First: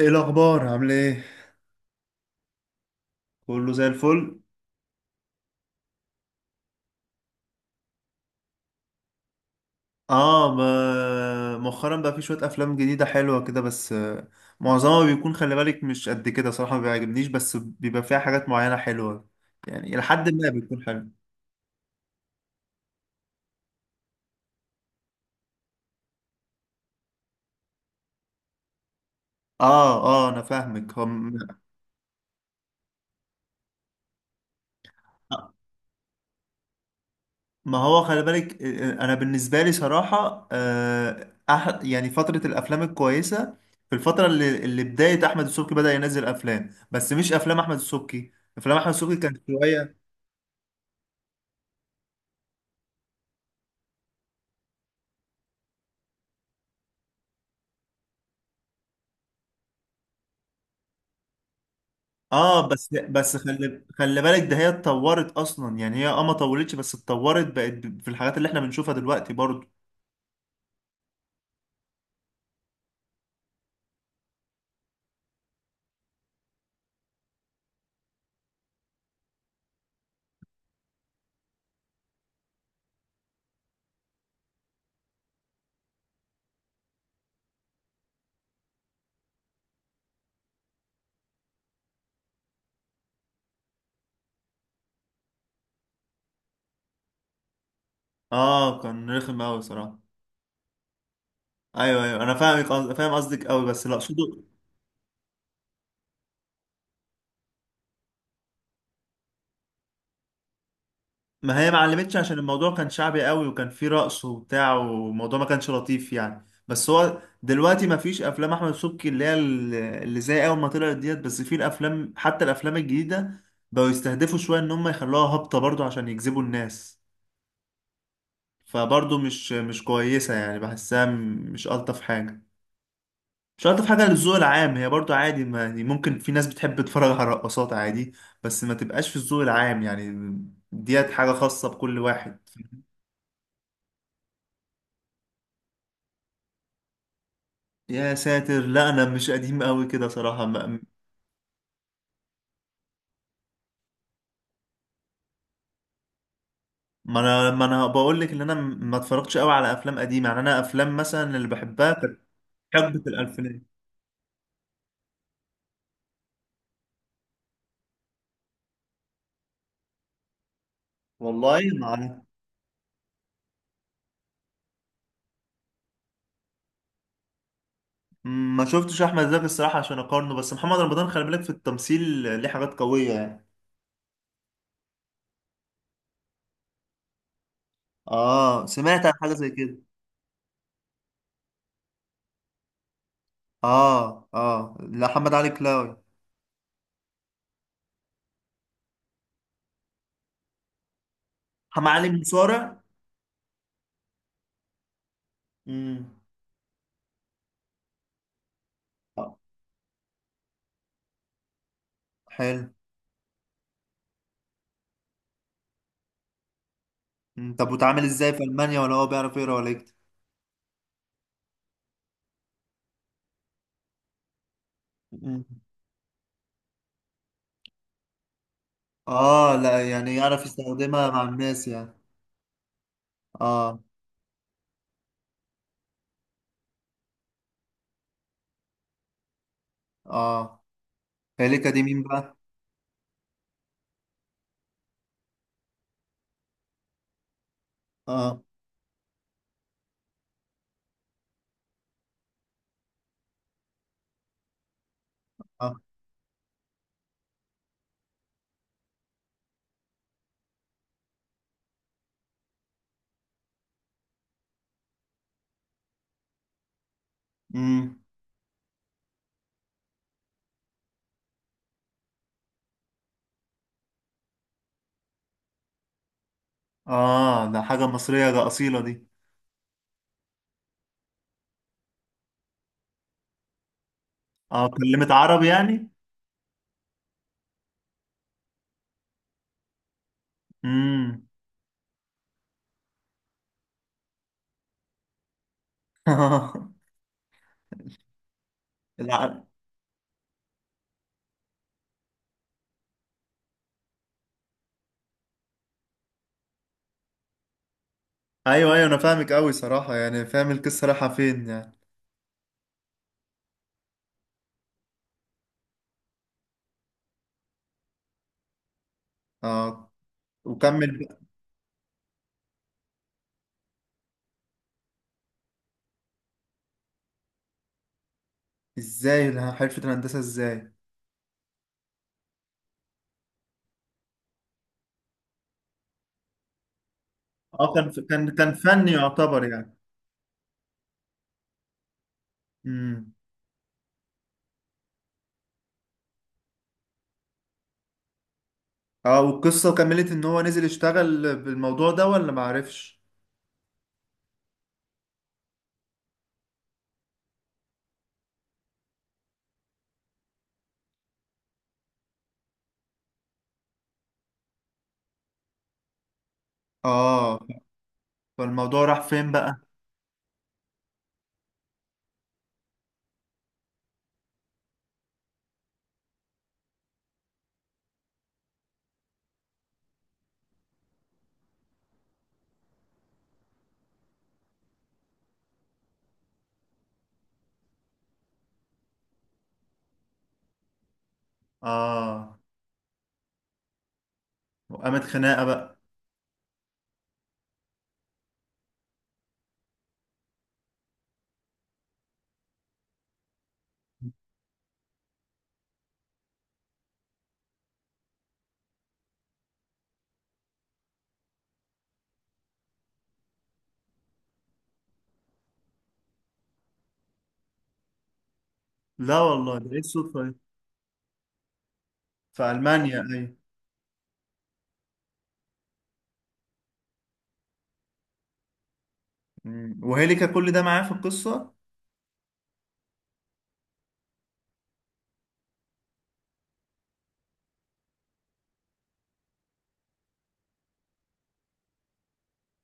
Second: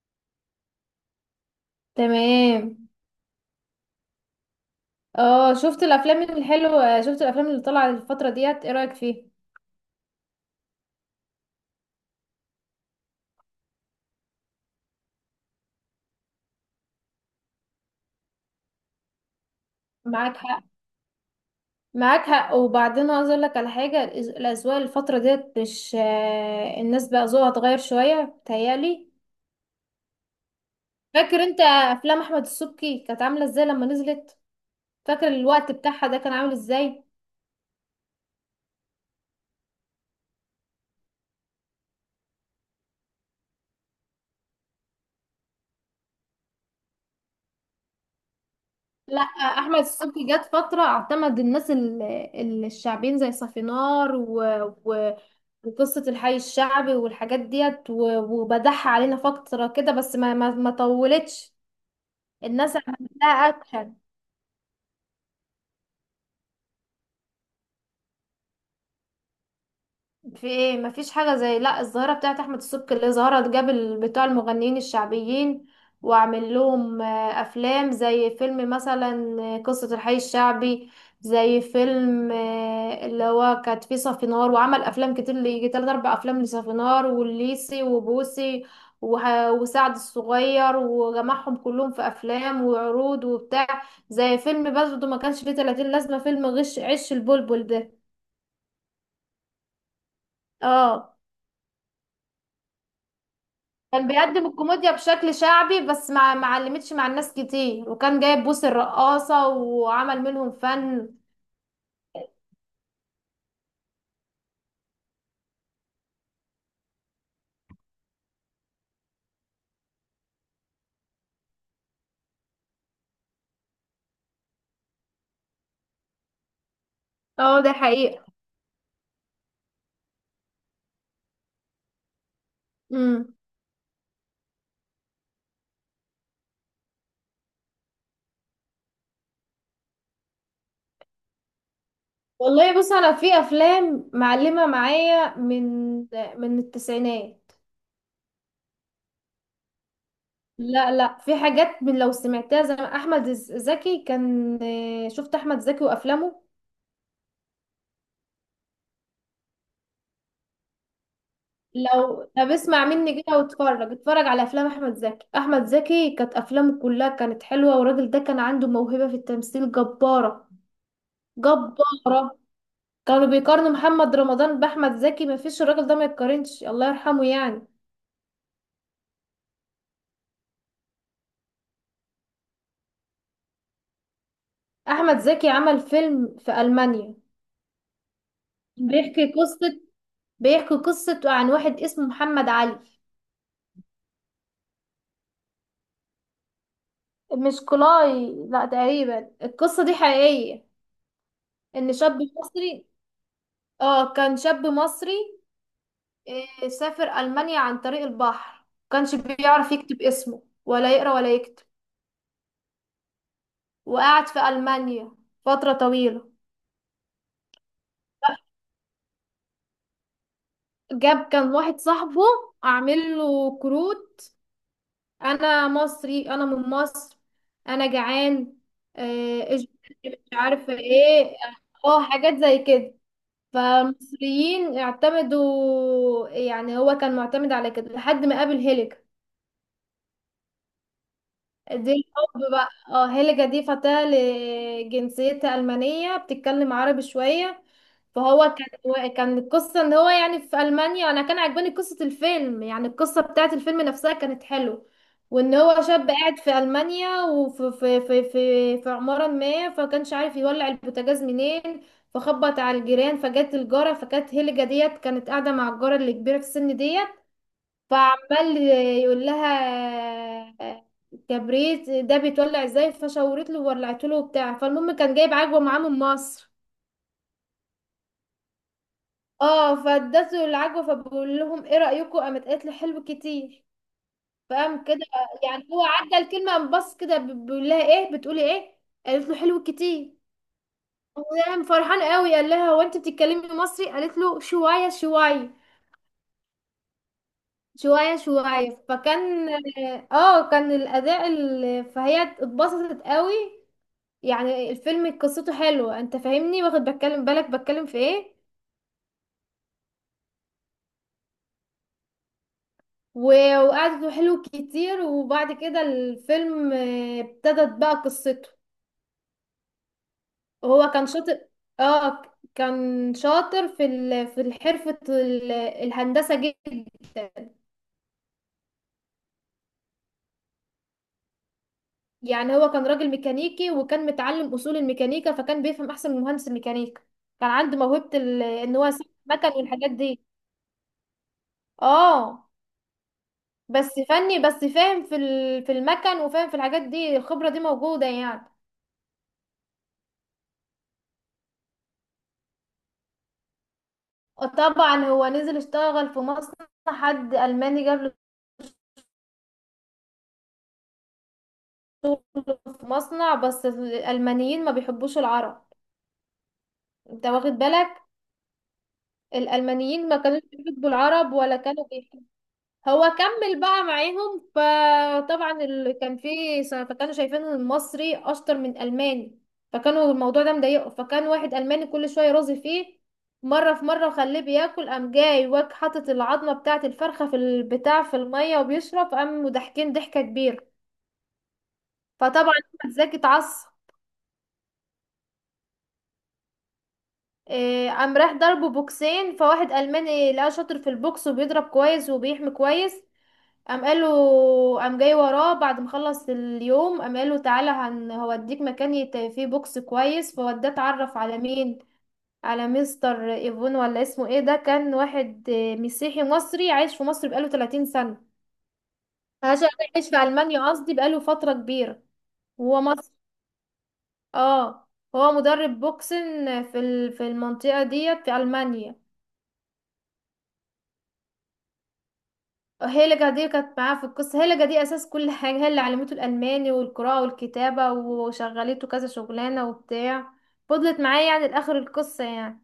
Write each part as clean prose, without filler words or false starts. ايه الاخبار؟ عامل ايه؟ تمام. كله زي الفل. اه شفت الافلام اللي طالعه الفتره ديت، ايه رايك فيها؟ اه ما مؤخرا بقى في شويه افلام جديده حلوه كده، بس معظمها بيكون، خلي بالك، مش قد كده صراحه، ما بيعجبنيش، بس بيبى فيها حاجات معينه حلوه، يعني الى حد معاك ما حق. بيكون حلو. معاك حق، وبعدين عايز اقول لك على حاجه. الاذواق الفتره ديت مش الناس بقى ذوقها اتغير شويه بتهيالي. اه اه، انا فاهمك. فاكر هم انت افلام احمد السبكي كانت عامله ازاي لما نزلت؟ فاكر الوقت بتاعها ده كان عامل ازاي؟ ما هو خلي بالك، انا بالنسبه لي صراحه، يعني فتره الافلام الكويسه في الفتره اللي بدايه احمد السبكي بدا ينزل افلام، بس مش افلام احمد السبكي. افلام احمد السبكي لا، كانت احمد شويه. السبكي جت فتره اعتمد الناس الشعبيين زي صافينار و... و... وقصه الحي الشعبي والحاجات ديت وبدح علينا فتره كده، بس ما طولتش. اه الناس بس عملتها بس، خلي اكشن. خلي بالك، ده هي اتطورت اصلا، يعني هي اه ما طولتش بس اتطورت، بقت ب- في الحاجات اللي احنا بنشوفها دلوقتي برضو. في ايه، مفيش حاجة زي لا الظاهرة بتاعت احمد السبكي اللي ظهرت جاب بتوع المغنيين الشعبيين، وعمل لهم افلام زي فيلم مثلا قصة الحي الشعبي، زي فيلم اللي هو كانت فيه صفينار، وعمل افلام كتير اللي يجي تلات اربع افلام لصفينار والليسي وبوسي وسعد الصغير، وجمعهم كلهم في افلام وعروض وبتاع. زي فيلم برضه ما كانش فيه 30 لازمة فيلم غش عش البلبل ده. اه كان رخم قوي صراحه. اه، ايوه ايوه، انا فاهمك. فاهم قصدك قوي، بس اللي كان اقصده، بيقدم الكوميديا بشكل شعبي، بس ما علمتش مع الناس كتير، وكان جايب بوس الرقاصة وعمل منهم فن. ما هي ما علمتش عشان الموضوع كان شعبي قوي وكان فيه رقص وبتاع، والموضوع ما كانش لطيف يعني. بس هو دلوقتي ما فيش افلام احمد سبكي اللي هي ال- اللي زي اول ما طلعت ديت، بس في الافلام، حتى الافلام الجديده، بقوا يستهدفوا شويه ان هم يخلوها هابطه برضو عشان يجذبوا الناس. اه، ده حقيقة. فبرضه مش كويسة، يعني بحسها م- مش ألطف حاجة. امم. مش ألطف حاجة للذوق العام. هي برضه عادي، ما يعني ممكن في ناس بتحب تتفرج على رقصات، عادي، بس ما تبقاش في الذوق العام يعني. ديت حاجة خاصة بكل واحد. والله بص، انا في افلام معلمة معايا من التسعينات. يا ساتر، لا أنا مش قديم قوي كده صراحة. ما لا لا، في حاجات من لو سمعتها زي ما احمد زكي كان. شفت احمد زكي وافلامه؟ ما أنا بقول لك إن أنا ما اتفرجتش قوي على أفلام قديمة، يعني أنا أفلام مثلا اللي بحبها كانت لو طب اسمع حقبة مني كده الألفينات. واتفرج، اتفرج على افلام احمد زكي. احمد زكي كانت افلامه كلها كانت حلوة، والراجل ده كان عنده موهبة في التمثيل جبارة. والله ما عارف. جبارة. كانوا بيقارنوا محمد رمضان بأحمد زكي، مفيش، الراجل ده ما يتقارنش، الله يرحمه يعني. ما شفتش أحمد زكي الصراحة عشان أقارنه، بس محمد رمضان خلي بالك في التمثيل ليه حاجات قوية يعني. أحمد زكي عمل فيلم في ألمانيا. اه، سمعت عن حاجه بيحكي زي كده. قصة بيحكي قصة عن واحد اسمه محمد علي. اه اه، لا محمد علي كلاوي. مش كلاي، لا، تقريبا القصة دي حقيقية. محمد إن علي شاب مصارع. مصري. اه، كان شاب مصري، امم. سافر ألمانيا عن طريق البحر، كانش آه، بيعرف يكتب اسمه ولا يقرأ ولا يكتب. حلو. وقعد في ألمانيا فترة طويلة. مم. طب وتعامل ازاي في المانيا ولا هو بيعرف يقرا ولا يكتب؟ جاب كان واحد صاحبه اعمل له كروت: مم. انا مصري، انا من مصر، انا جعان، اه، ايش، لا يعني مش يعرف عارفه يستخدمها مع ايه. الناس يعني. اه، حاجات زي كده. اه. فالمصريين اعتمدوا، يعني هو كان معتمد على كده لحد ما قابل هيلر. اه، هيليكا دي دي مين بقى؟ الحب بقى. اه، هيلجا دي فتاة لجنسيتها ألمانية بتتكلم عربي شوية. اه. فهو كان القصة ان هو يعني في ألمانيا، انا كان عجباني قصة الفيلم، يعني القصة بتاعت الفيلم نفسها كانت حلو. وان اه. هو شاب قاعد في ألمانيا، وفي في في في, في عمارة ما، فكانش عارف يولع البوتاجاز منين. فخبط على الجيران، فجت الجارة، فكانت هيلجا ديت كانت قاعدة مع الجارة اللي كبيرة في السن ديت. امم. فعمال يقول لها كبريت ده بيتولع ازاي، فشورت له وولعت له وبتاع. فالمهم كان جايب عجوه معاه من مصر. اه ده حاجه مصريه، ده اصيله دي. اه، فادته العجوه. فبقول لهم ايه رايكم، قامت قالت له حلو كتير. اه، فقام كده، كلمت عربي يعني هو يعني. عدى الكلمه، قام بص كده بيقول لها ايه بتقولي ايه. قالت له حلو كتير. امم. قام فرحان قوي، قال لها هو انت بتتكلمي مصري، قالت له شويه شويه. شويه شويه. لا. فكان، اه، كان الاداء فهي اتبسطت قوي. يعني الفيلم قصته حلوة، انت فاهمني واخد بتكلم بالك بتكلم في ايه. ايوه ايوه، انا فاهمك قوي صراحه، يعني فاهم القصه رايحه فين يعني. وقعدته حلو كتير. وبعد كده الفيلم ابتدت بقى قصته. اه، هو وكمل كان بقى. شاطر. اه، كان شاطر في في حرفة الهندسة، جدا. ازاي حرفة الهندسة ازاي؟ يعني هو كان راجل ميكانيكي، وكان متعلم أصول الميكانيكا، فكان بيفهم أحسن من مهندس الميكانيكا. كان اه، عنده كان موهبة كان كان ان هو فني يصنع يعتبر مكن يعني. والحاجات دي. اه، امم. بس فني، بس فاهم في المكن، وفاهم في الحاجات دي، الخبرة دي موجودة يعني. اه، والقصة كملت ان هو نزل يشتغل بالموضوع ده ولا معرفش؟ طبعا هو نزل اشتغل في مصنع، حد ألماني جاب له شغل في مصنع، بس الألمانيين ما بيحبوش العرب، انت اه، واخد بالك. فالموضوع راح فين بقى؟ الألمانيين ما كانوش بيحبوا العرب ولا كانوا. هو كمل بقى معاهم، فطبعا اللي كان فيه فكانوا شايفين ان المصري اشطر من الماني، فكانوا الموضوع ده مضايقه. فكان واحد الماني كل شويه يرازي فيه، مره في مره، وخليه بياكل، قام جاي واك حاطط العظمه بتاعه الفرخه في البتاع في الميه وبيشرب، قام ضاحكين ضحكه كبيره. اه، فطبعا احمد زكي اتعصب، وقامت خناقة بقى. إيه، قام راح ضربه بوكسين. فواحد الماني لقاه شاطر في البوكس، وبيضرب كويس وبيحمي كويس، قام قال له، قام جاي وراه بعد ما خلص اليوم، قام قال له تعالى هوديك مكان فيه بوكس كويس، فوداه اتعرف على مين، على مستر ايفون ولا اسمه ايه. ده كان واحد مسيحي مصري عايش في مصر بقاله 30 سنة. لا والله، عشان ده ايه عايش الصدفة في دي؟ ألمانيا، قصدي بقاله فترة كبيرة، في وهو ألمانيا، مصري. ايوه. اه، هو مدرب بوكسن في في المنطقة ديت في ألمانيا. مم. وهيليكا كل ده معاه في القصة؟ هيلجا دي كانت معاه في القصة. هيلجا دي أساس كل حاجة، هي اللي علمته الألماني والقراءة والكتابة، وشغلته كذا شغلانة وبتاع. فضلت معاه يعني لآخر القصة يعني.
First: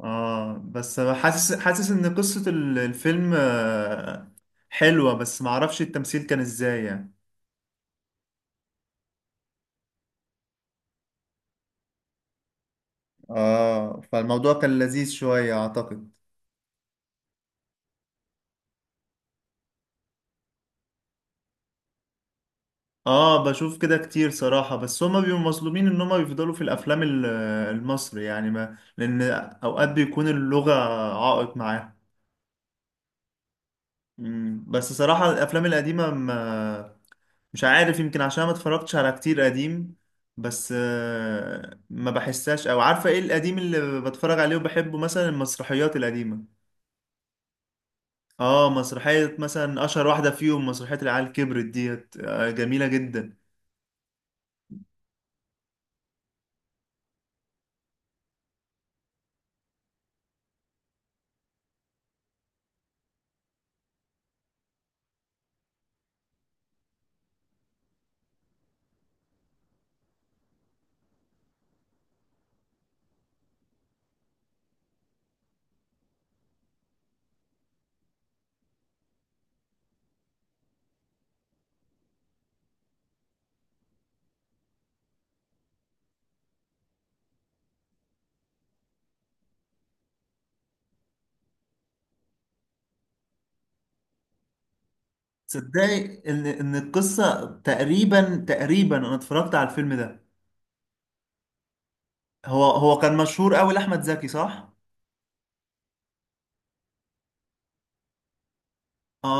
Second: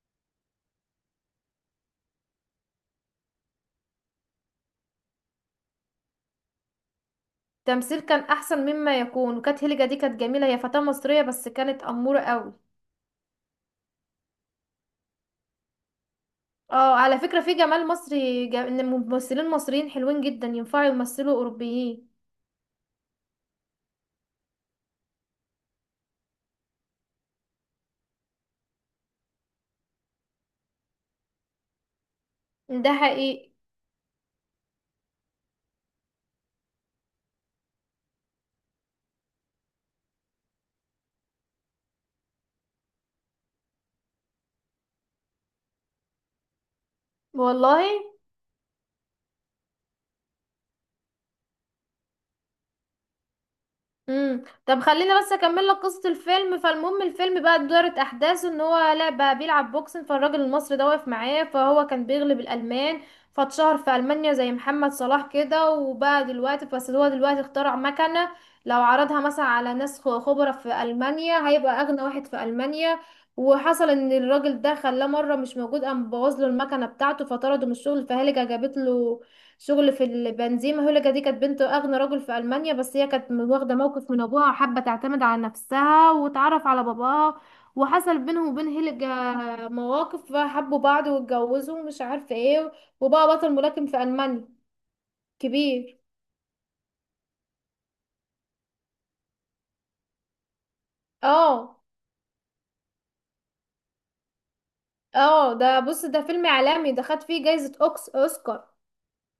اه، بس حاسس ان قصة ال- الفيلم حلوة، بس معرفش التمثيل كان ازاي يعني. التمثيل كان أحسن مما يكون، وكانت هيلجا دي كانت جميلة، هي فتاة مصرية بس كانت أمورة قوي. اه، فالموضوع كان لذيذ شوية اعتقد. اه، على فكرة في جمال مصري، إن ممثلين مصريين حلوين جدا ينفعوا يمثلوا أوروبيين. اه، بشوف كده كتير صراحة، بس هما بيبقوا مظلومين ان هما بيفضلوا في الافلام ال- المصري يعني، ما لان اوقات بيكون اللغة عائق معاهم. ده حقيقي. مم، بس صراحة الافلام القديمة ما، مش عارف، يمكن عشان ما اتفرجتش على كتير قديم، بس ما بحسهاش. او عارفة ايه القديم اللي بتفرج عليه وبحبه؟ مثلا المسرحيات القديمة. والله. اه، مسرحية مثلا اشهر واحدة فيهم مسرحية العيال كبرت ديت، جميلة جدا. امم. طب خليني بس اكمل لك قصه الفيلم. فالمهم الفيلم بقى دارت احداثه ان هو لا بقى بيلعب بوكسنج، فالراجل المصري ده واقف معاه، فهو كان بيغلب الالمان، فاتشهر في المانيا زي محمد صلاح كده. وبقى دلوقتي، بس هو دلوقتي اخترع مكنه، لو عرضها مثلا على ناس خبرة في المانيا هيبقى اغنى واحد في المانيا. وحصل ان الراجل ده خلاه مره مش موجود، قام بوظ له المكنه بتاعته، فطرده من الشغل. فهلجه جابت له شغل في البنزيمة. هولجا دي كانت بنت أغنى رجل في ألمانيا، بس هي كانت واخدة موقف من أبوها، وحابة تعتمد على نفسها وتعرف على باباها. وحصل بينهم وبين هيلجا مواقف، فحبوا بعض واتجوزوا ومش عارفة ايه، وبقى بطل ملاكم في ألمانيا كبير. تصدقي ان القصه تقريبا، تقريبا انا اتفرجت على الفيلم ده. اه. هو كان مشهور قوي لاحمد زكي صح؟ اه، ده بص ده فيلم إعلامي، ده خد فيه جايزة أوسكار.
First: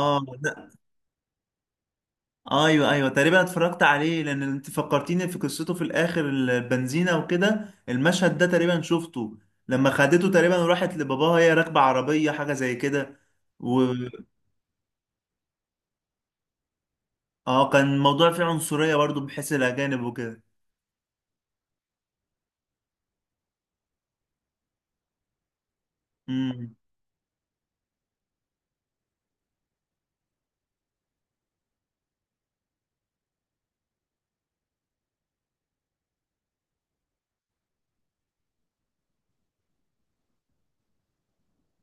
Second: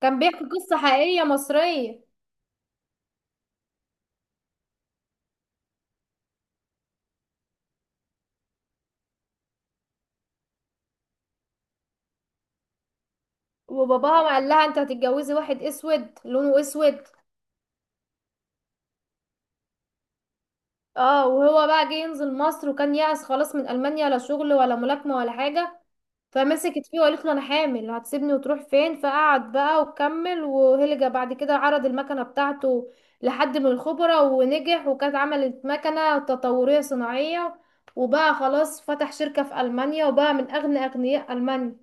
كان بيحكي لا. قصة حقيقية مصرية. ايوه ايوه، تقريبا اتفرجت عليه، لان انت فكرتيني في قصته في الاخر، البنزينه وكده المشهد ده تقريبا شفته، لما خدته تقريبا، وراحت لباباها هي راكبه عربيه حاجه زي كده. و، وباباها قال لها انت هتتجوزي واحد اسود، لونه اسود. اه كان الموضوع فيه عنصريه برضو بحيث الاجانب وكده. اه، وهو بقى جه ينزل مصر، وكان يأس خلاص من ألمانيا، لا شغل ولا ملاكمة ولا حاجة. امم. فمسكت فيه وقالت له أنا حامل، هتسيبني وتروح فين. فقعد بقى وكمل، وهلجة بعد كده عرض المكنة بتاعته لحد من الخبراء ونجح، وكانت عملت مكنة تطورية صناعية. وبقى خلاص، فتح شركة في ألمانيا، وبقى من أغنى أغنياء ألمانيا.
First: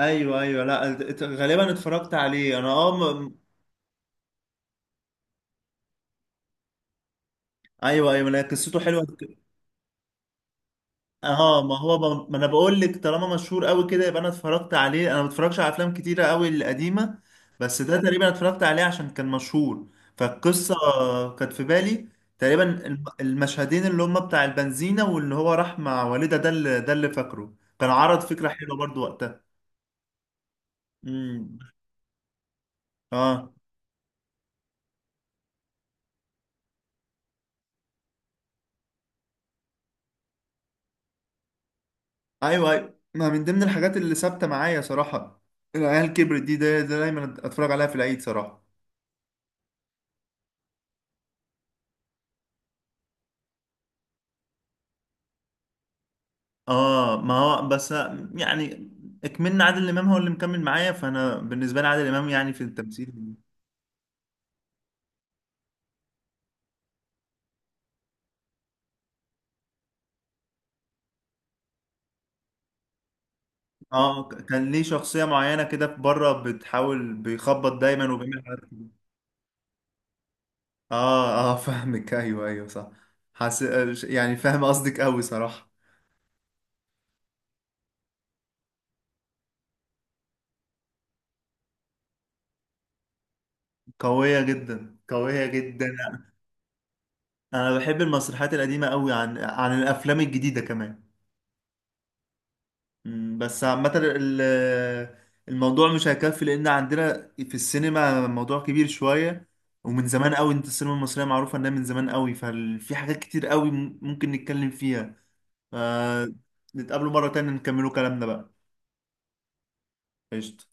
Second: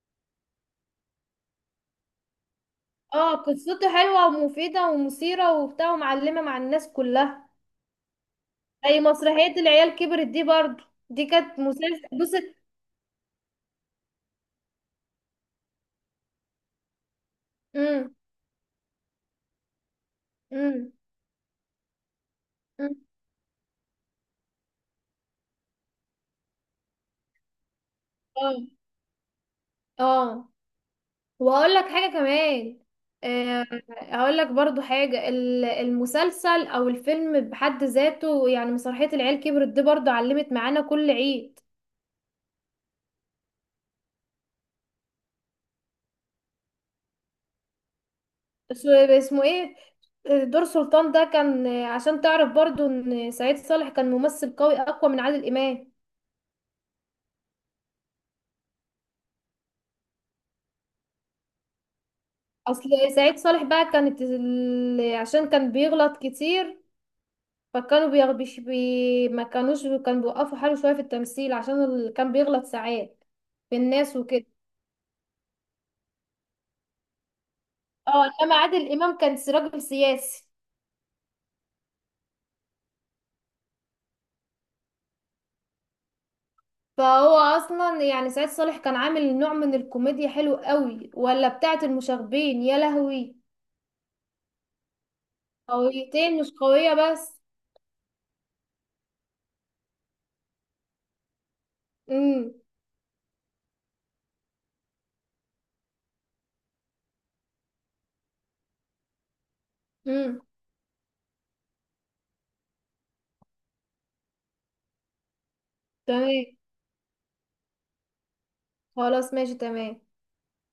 ايوه ايوه لا، غالبا اتفرجت عليه انا اه م-. اه، قصته حلوة ومفيدة ومثيرة وبتاع ومعلمة مع الناس كلها. ايوه ايوه لا، قصته أي حلوه. مسرحية العيال كبرت دي برضو، دي كانت اه ما هو ب... ما انا مسلسل. بقول لك طالما مشهور قوي كده يبقى انا اتفرجت عليه. انا ما بتفرجش على افلام كتيره قوي القديمه، بس ده بص. تقريبا اتفرجت عليه عشان كان مشهور. فالقصه امم. كانت في بالي. تقريبا المشهدين اللي هم بتاع البنزينه، واللي هو راح مع والده، ده اللي، ده اللي فاكره. كان عرض فكره اه. حلوه برضو وقتها. اه، امم. واقول لك حاجه كمان. اه. آه، اقول لك برضو حاجه المسلسل او الفيلم بحد ذاته، يعني مسرحيه العيال كبرت دي برضو علمت معانا كل عيد. ايوه ايوه، ما من ضمن الحاجات اللي ثابته معايا صراحه العيال كبرت دي. ده ده دايما اتفرج عليها في العيد صراحه. اسمه ايه، دور سلطان ده كان، عشان تعرف برضو ان سعيد صالح كان ممثل قوي اقوى من عادل امام. اه ما هو بس، يعني اكملنا عادل امام، هو اللي مكمل معايا، فانا بالنسبه لي عادل امام يعني في اصل التمثيل. سعيد صالح بقى كانت عشان كان بيغلط كتير، فكانوا بيغبش ما كانوش كانوا بيوقفوا حاله شوية في التمثيل عشان كان بيغلط ساعات في الناس اه، وكده. كان ليه شخصيه معينه كده في بره، بتحاول بيخبط دايما اه، وبيعمل انما حاجات عادل كده. امام كان راجل سياسي. اه اه فاهمك. ايوه ايوه صح. حس... يعني فاهم قصدك قوي صراحه. فهو اصلا يعني سعيد صالح كان عامل نوع من الكوميديا حلو قوي، ولا بتاعة المشاغبين يا لهوي. قويه جدا، قويه جدا. قويتين مش قوية بس. انا بحب المسرحيات القديمه قوي عن عن الافلام الجديده كمان. امم. مم، بس عامة ال- الموضوع مش هيكفي، لأن عندنا في السينما موضوع كبير شوية ومن زمان امم. قوي. انت السينما المصرية معروفة انها من زمان قوي، ففي حاجات كتير قوي ممكن نتكلم فيها. ف- تمام. نتقابلوا مرة تانية نكملوا كلامنا بقى. خلاص، ماشي، تمام. قشطة.